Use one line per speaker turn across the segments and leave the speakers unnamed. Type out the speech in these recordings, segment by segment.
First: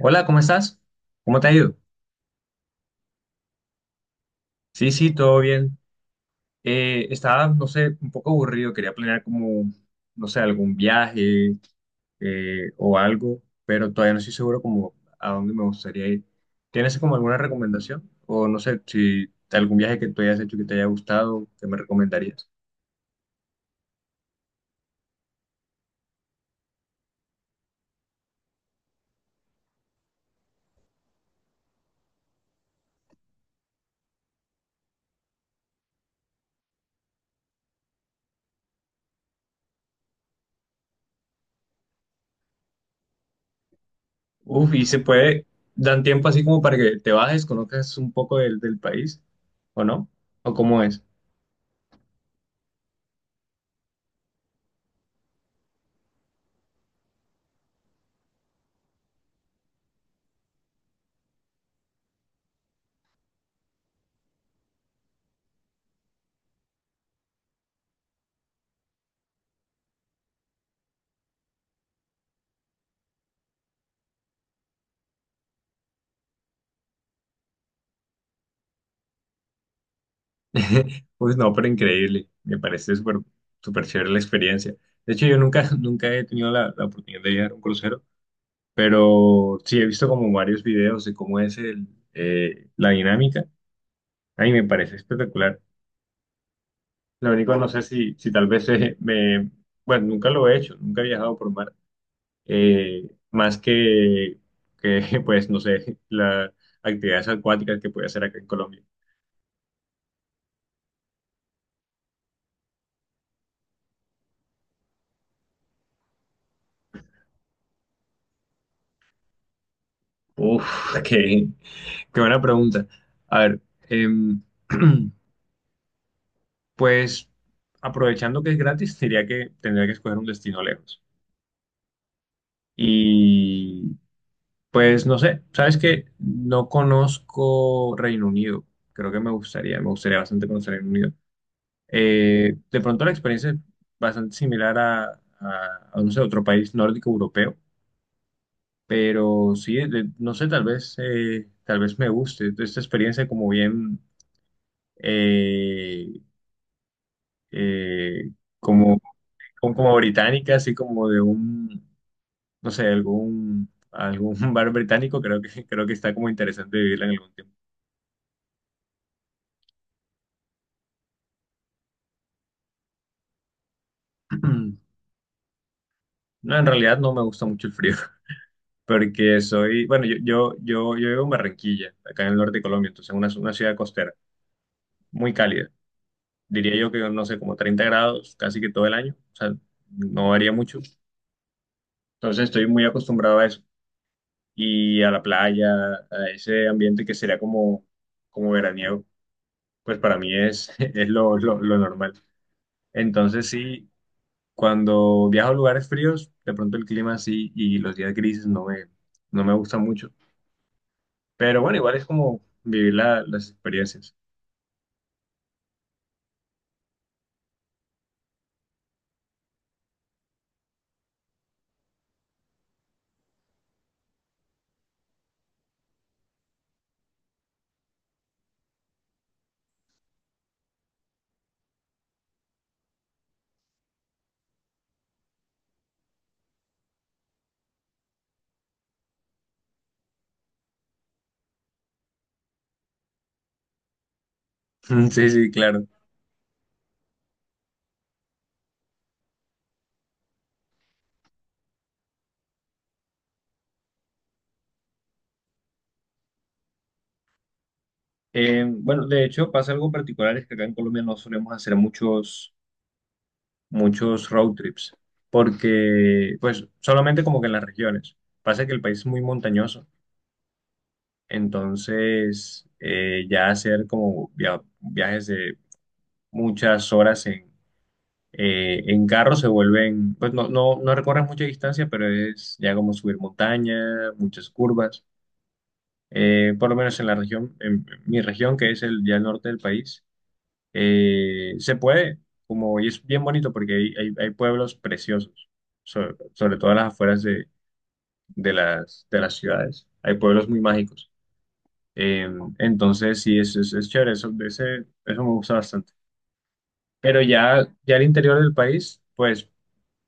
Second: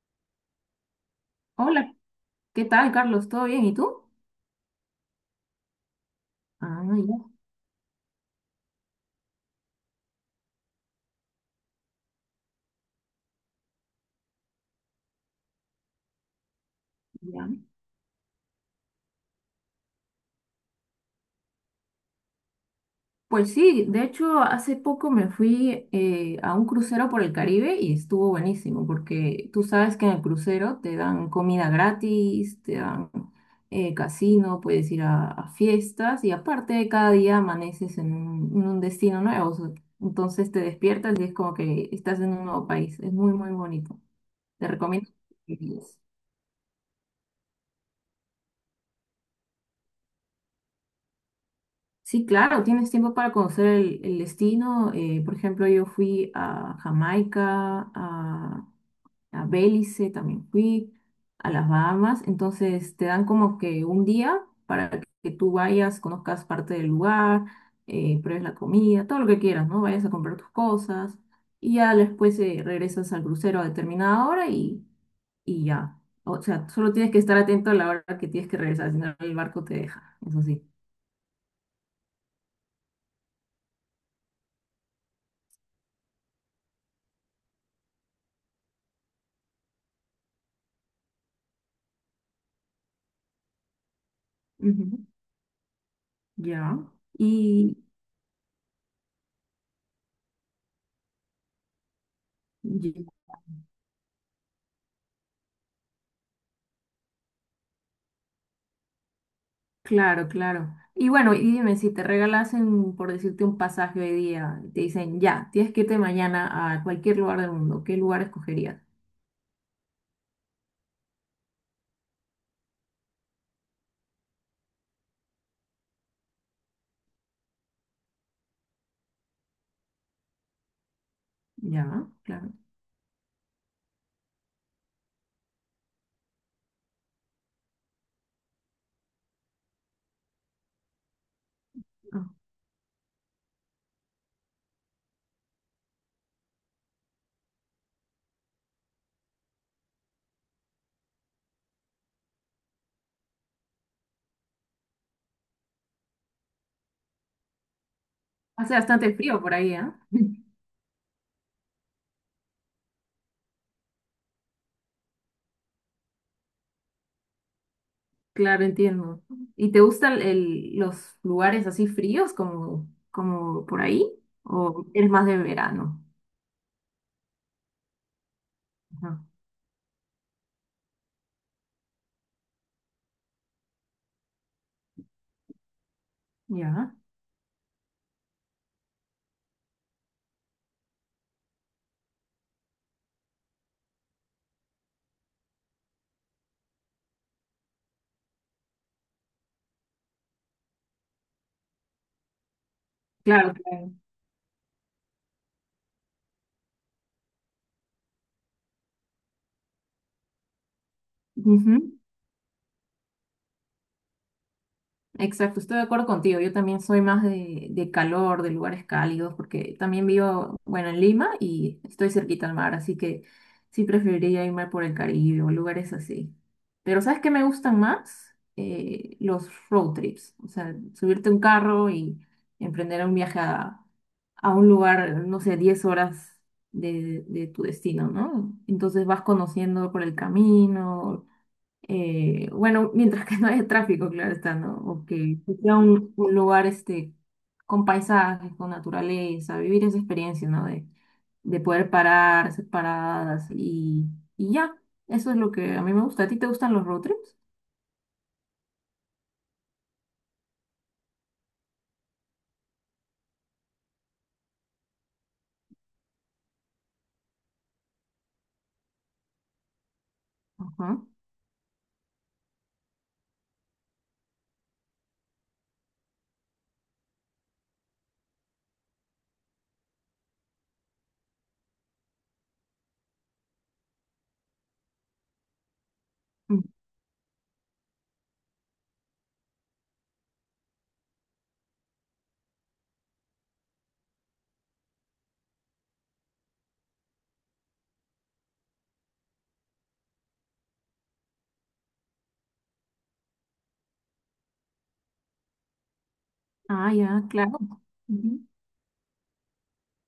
Hola, ¿cómo estás? ¿Cómo te ha ido?
Hola, ¿qué tal, Carlos? ¿Todo bien? ¿Y tú?
Sí, sí, todo bien.
Ah, ya,
Estaba, no sé, un poco aburrido, quería planear como, no sé, algún viaje o algo, pero todavía no estoy seguro como a dónde me gustaría ir. ¿Tienes como alguna
ya.
recomendación? O no sé, si algún viaje que tú hayas hecho que te haya gustado, ¿qué me recomendarías?
Pues sí, de hecho, hace poco me fui a un crucero por el Caribe y estuvo buenísimo, porque tú sabes que en el crucero te dan comida gratis, te dan casino, puedes ir a fiestas y aparte cada día amaneces en en un destino nuevo. Entonces te despiertas y es como que estás en un nuevo país. Es muy, muy bonito. Te
Uf, y se
recomiendo
puede,
que lo visites.
dan tiempo así como para que te bajes, conozcas un poco del país, ¿o no? ¿O cómo es?
Sí, claro, tienes tiempo para conocer el destino. Por ejemplo, yo fui a Jamaica, a Belice también fui, a las Bahamas. Entonces te dan como que un día para que tú vayas, conozcas parte del lugar, pruebes la comida, todo lo que quieras, ¿no? Vayas a comprar tus cosas y ya después regresas al crucero a determinada hora y ya. O sea, solo tienes que estar atento a la hora que tienes que regresar, si no el barco te deja, eso sí.
Pues no, pero increíble. Me parece súper súper chévere la experiencia. De hecho, yo nunca, nunca he tenido la oportunidad de viajar a un crucero, pero sí he visto como varios videos de cómo es el, la dinámica. A mí me parece espectacular.
Ya.
Lo único, no
Y,
sé si, si tal vez me... Bueno, nunca lo he hecho, nunca he viajado por mar. Eh,
y-
más que, pues, no sé, las actividades acuáticas que puede hacer acá en Colombia.
claro, claro. Y bueno, y dime, si te regalasen, por decirte, un pasaje hoy día, y te dicen, ya, tienes que irte mañana a cualquier lugar del mundo, ¿qué lugar escogerías?
Uf, que qué buena pregunta. A ver, em, pues aprovechando que es gratis, diría que tendría que escoger un destino lejos.
Ya, claro.
Y pues no sé, sabes que no conozco Reino Unido. Creo que me gustaría bastante conocer Reino Unido.
Ah,
De pronto la experiencia es bastante similar a no sé, otro país nórdico europeo, pero sí, no sé, tal vez me guste esta experiencia como bien. eh, eh,
hace
como,
bastante frío por ahí,
como, como
¿ah?
británica, así como de un, no sé, algún, algún bar británico, creo que está como interesante vivirla en algún tiempo.
Claro, entiendo. ¿Y te gustan los lugares así fríos como, como por ahí? ¿O eres más de verano?
No, en realidad no me gusta mucho el frío,
Ajá.
porque soy, bueno, yo vivo en Barranquilla, acá en el norte de Colombia, entonces una ciudad costera, muy cálida. Diría yo
Ya.
que, no sé, como 30 grados casi que todo el año, o sea, no varía mucho. Entonces estoy muy acostumbrado a eso y a la playa, a ese ambiente que sería como, como veraniego. Pues para mí es, es lo normal. Entonces
Claro,
sí,
claro.
cuando viajo a lugares fríos, de pronto el clima sí y los días grises no me, no me gustan mucho. Pero
Ujú.
bueno, igual es como vivir las experiencias.
Exacto, estoy de acuerdo contigo. Yo también soy más de calor, de lugares cálidos, porque también vivo, bueno, en Lima y estoy cerquita al mar, así que sí preferiría irme por el Caribe o lugares así. Pero ¿sabes qué me gustan más? Los road trips, o sea, subirte a un carro y emprender un viaje a un lugar, no sé, 10 horas de tu destino, ¿no? Entonces vas conociendo por el camino, bueno, mientras que no haya tráfico, claro está, ¿no? O
Sí,
que
sí,
sea
claro.
un lugar este, con paisajes, con naturaleza, vivir esa experiencia, ¿no? De poder parar, hacer paradas y ya. Eso es lo que a mí me gusta. ¿A ti te gustan los road trips?
Bueno, de hecho pasa algo particular, es que acá en Colombia no solemos hacer muchos, muchos road trips, porque pues solamente como que en las regiones. Pasa que el país es muy montañoso,
Ajá.
entonces ya hacer como viajes de muchas horas en carro, se vuelven, pues no, no, no recorres mucha distancia, pero es ya como subir montaña, muchas curvas.
Mm.
Por lo menos en la región, en mi región, que es el, ya el norte del país, se puede, como, y es bien bonito porque hay, hay pueblos preciosos, sobre, sobre todo en las afueras de las ciudades. Hay pueblos muy mágicos. Eh, entonces, sí, es chévere, eso, ese, eso me gusta bastante.
Ah,
Pero
ya, claro.
ya, ya el interior
Ujú.
del país, pues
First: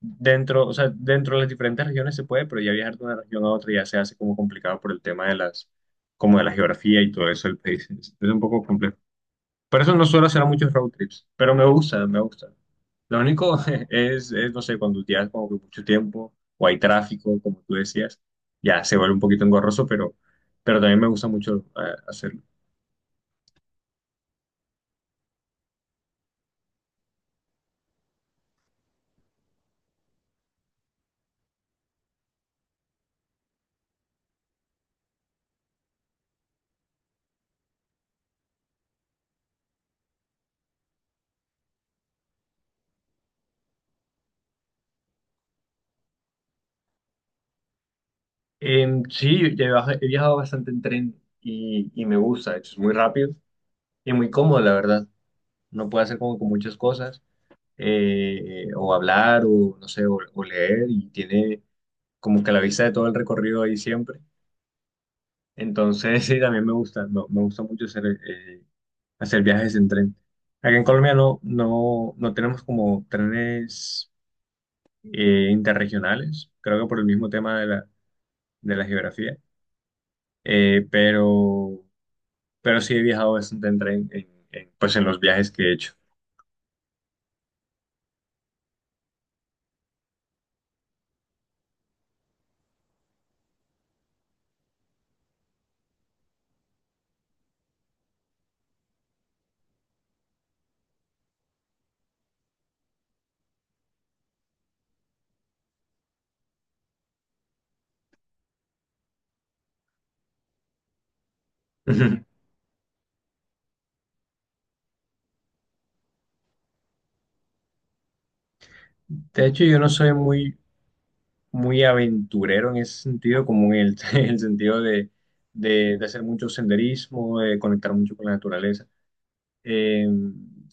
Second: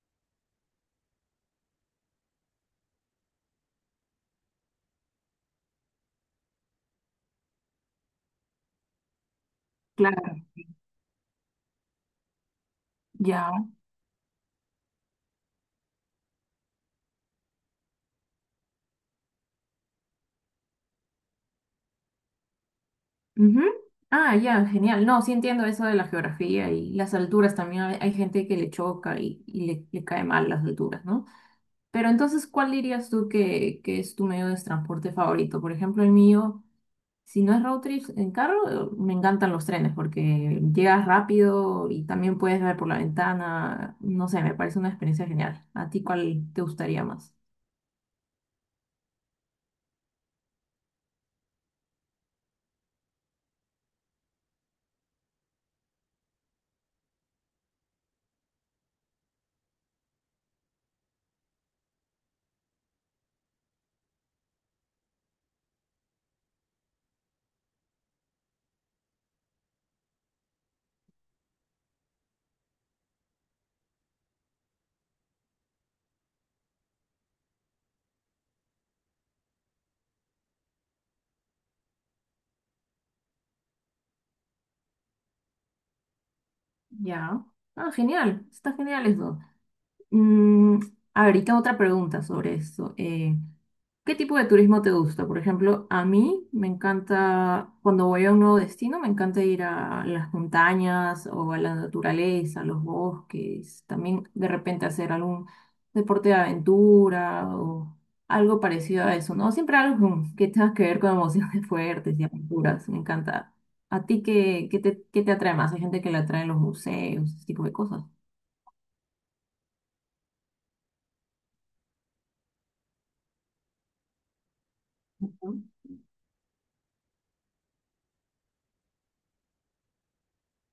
dentro, o sea, dentro de las diferentes regiones se puede, pero ya viajar de una región a otra ya se hace como complicado por el tema de las, como de la geografía y todo eso del país. Es un poco complejo. Por eso no suelo
Claro,
hacer muchos road trips, pero me gusta, me gusta. Lo único
ya.
es, no sé, cuando tienes como que mucho tiempo o hay tráfico, como tú decías, ya se vuelve un poquito engorroso, pero también me gusta mucho hacerlo.
Ujú. Ah, ya, genial. No, sí entiendo eso de la geografía y las alturas también. Hay gente que le choca y le cae mal las alturas, ¿no? Pero entonces, ¿cuál dirías tú que es tu medio de transporte favorito? Por ejemplo, el mío, si no es road trip en carro, me encantan los trenes porque llegas rápido y también puedes ver por la ventana. No sé, me parece una experiencia genial. ¿A ti cuál te gustaría más?
Sí, ya he viajado bastante en tren y me gusta, de hecho, es muy rápido y muy cómodo, la verdad. No puede hacer como que muchas cosas, o hablar, o no sé, o leer, y tiene como que la vista de todo el recorrido ahí siempre. Entonces, sí, también me gusta, me gusta mucho hacer, hacer viajes en tren. Acá en Colombia no, no, no tenemos como trenes interregionales, creo que por el mismo tema de la geografía, eh, pero, pero sí he viajado bastante en tren, pues en los viajes que he hecho.
Ya. Ah, genial. Está genial eso. Mm, a ver, y tengo otra pregunta sobre esto. ¿Qué tipo de turismo te gusta? Por ejemplo, a mí me encanta, cuando voy a un nuevo destino, me encanta ir a las montañas o a la naturaleza, a los bosques, también de repente hacer algún deporte de aventura o algo parecido a eso, ¿no? Siempre algo que tenga que ver con emociones fuertes
De
y aventuras, me encanta. ¿A ti qué, qué te atrae más? Hay gente que le atraen los museos, ese tipo de cosas.
hecho, yo no soy muy, muy aventurero en ese sentido, como en el, en el sentido de,
Ujú,
de hacer mucho senderismo, de conectar mucho con la naturaleza. Eh,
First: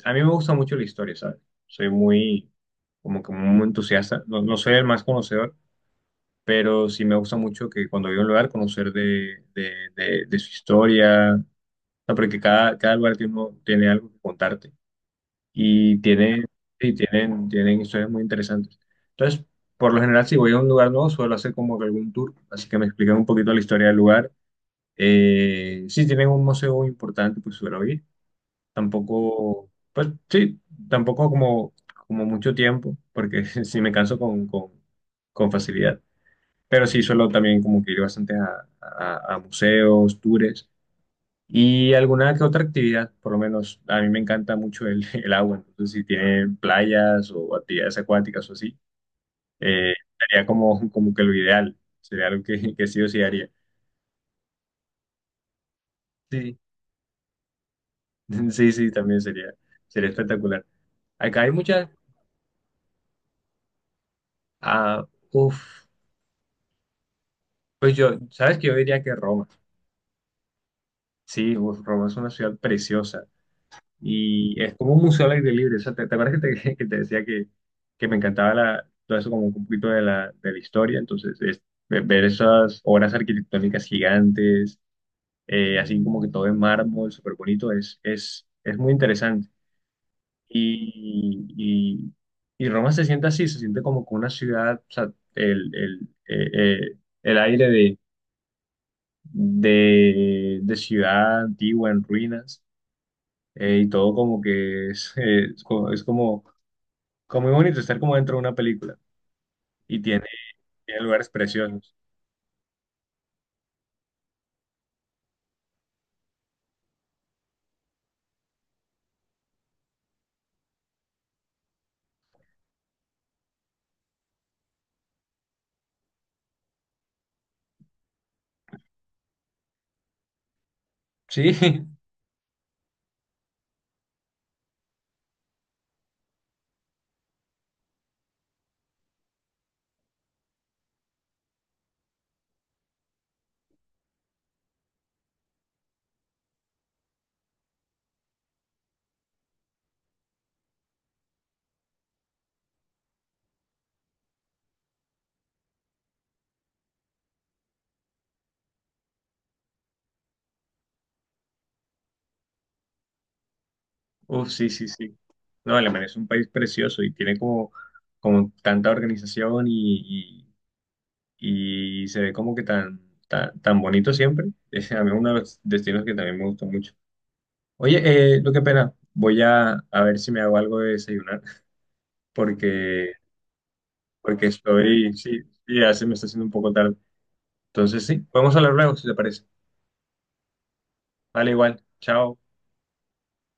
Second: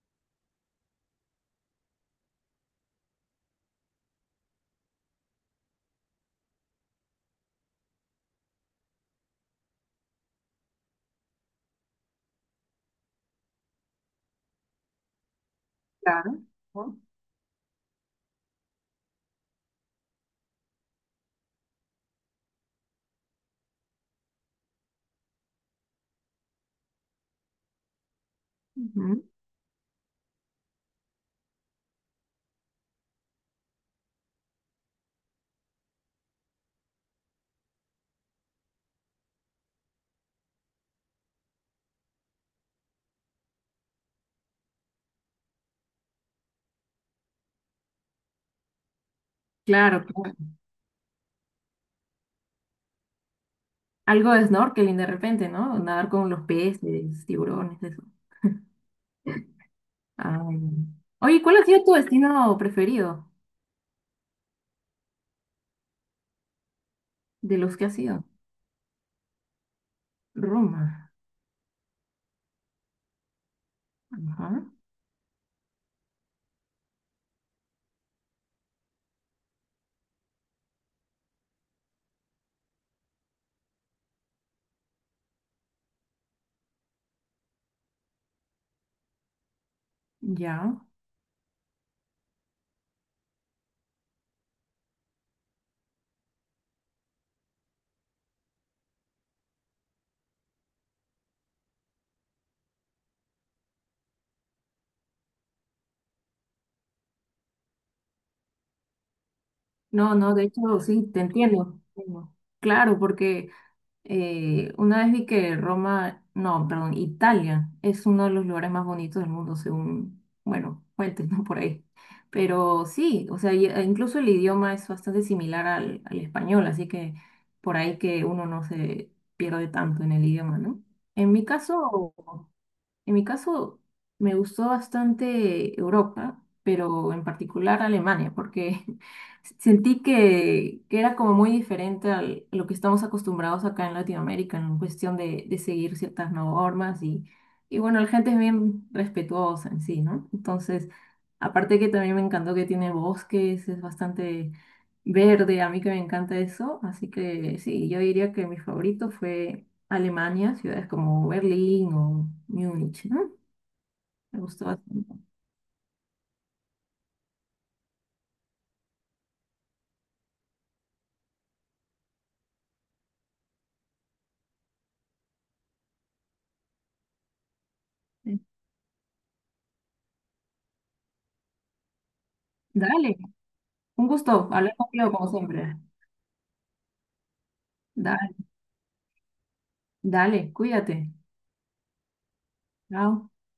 a mí me gusta mucho la historia, ¿sabes? Soy muy, como que muy entusiasta, no, no soy el más conocedor, pero sí me gusta mucho que cuando voy a un lugar conocer de, de su historia, o sea, porque cada, cada lugar tiene, tiene algo que contarte y
Claro.
tienen, y
ujú.
tienen, tienen historias muy interesantes. Entonces, por lo general, si voy a un lugar nuevo, suelo hacer como que algún tour, así que me explican un poquito la historia del lugar. Si tienen un museo importante, pues suelo ir.
Ujú.
Tampoco, pues sí, tampoco como, como mucho tiempo, porque sí me canso con facilidad. Pero sí suelo también como que ir bastante a museos, tours. Y alguna que otra actividad, por lo menos a mí me encanta mucho el, el agua, entonces si tienen playas o actividades acuáticas o así, eh,
Claro, claro.
sería como, como que lo ideal, sería algo que sí o sí haría.
Algo de snorkeling de repente, ¿no? Nadar con los
Sí,
peces, tiburones, eso.
sí, sí, también sería, sería
Ah,
espectacular. Acá
oye,
hay
¿cuál ha sido
muchas,
tu destino preferido
ah, uf,
de los que
pues
has
yo,
ido?
sabes que yo diría que Roma,
Roma.
sí, uf, Roma es una ciudad preciosa.
Ajá.
Y es como un museo al aire libre. O sea, ¿te, te acuerdas que te, que te decía que me encantaba la, todo eso como un poquito de la historia? Entonces, es ver esas obras arquitectónicas gigantes, así como que todo en mármol, súper bonito, es muy interesante.
Ya.
Y, y, y Roma se siente así, se siente como que una ciudad, o sea, el, el, eh, el aire de ciudad antigua en ruinas y todo como que es, es como, como muy bonito estar como dentro de una película. Y
No,
tiene,
no, de hecho,
tiene
sí, te
lugares
entiendo.
preciosos.
Entiendo. Claro, porque una vez vi que Roma, no, perdón, Italia es uno de los lugares más bonitos del mundo, según, bueno, fuentes, ¿no? Por ahí. Pero sí, o sea, e incluso el idioma es bastante similar al español, así que por ahí que uno no se pierde tanto en el idioma, ¿no? En mi
Sí,
caso, en mi caso, me gustó bastante Europa, pero en particular Alemania, porque sentí que era como muy diferente a lo que estamos acostumbrados acá en Latinoamérica, en cuestión de seguir ciertas normas y bueno, la gente es bien respetuosa en sí, ¿no? Entonces, aparte que también me encantó que tiene bosques, es bastante verde, a mí que me encanta eso, así que sí, yo diría que mi favorito fue Alemania, ciudades como Berlín o Múnich, ¿no? Me
uff,
gustó
sí, sí,
bastante.
sí. No, Alemania es un país precioso y tiene como, como tanta organización y se ve como que tan, tan, tan bonito siempre. Es a mí uno de los destinos que también me gustó mucho. Oye,
Sí.
lo que pena, voy a ver si me hago algo de desayunar porque,
Dale, un
porque
gusto hablar
estoy,
contigo como
sí,
siempre.
sí, ya se me está haciendo un poco tarde. Entonces, sí,
Dale,
podemos hablar luego si te parece.
dale, cuídate.
Vale, igual, chao.
Chao.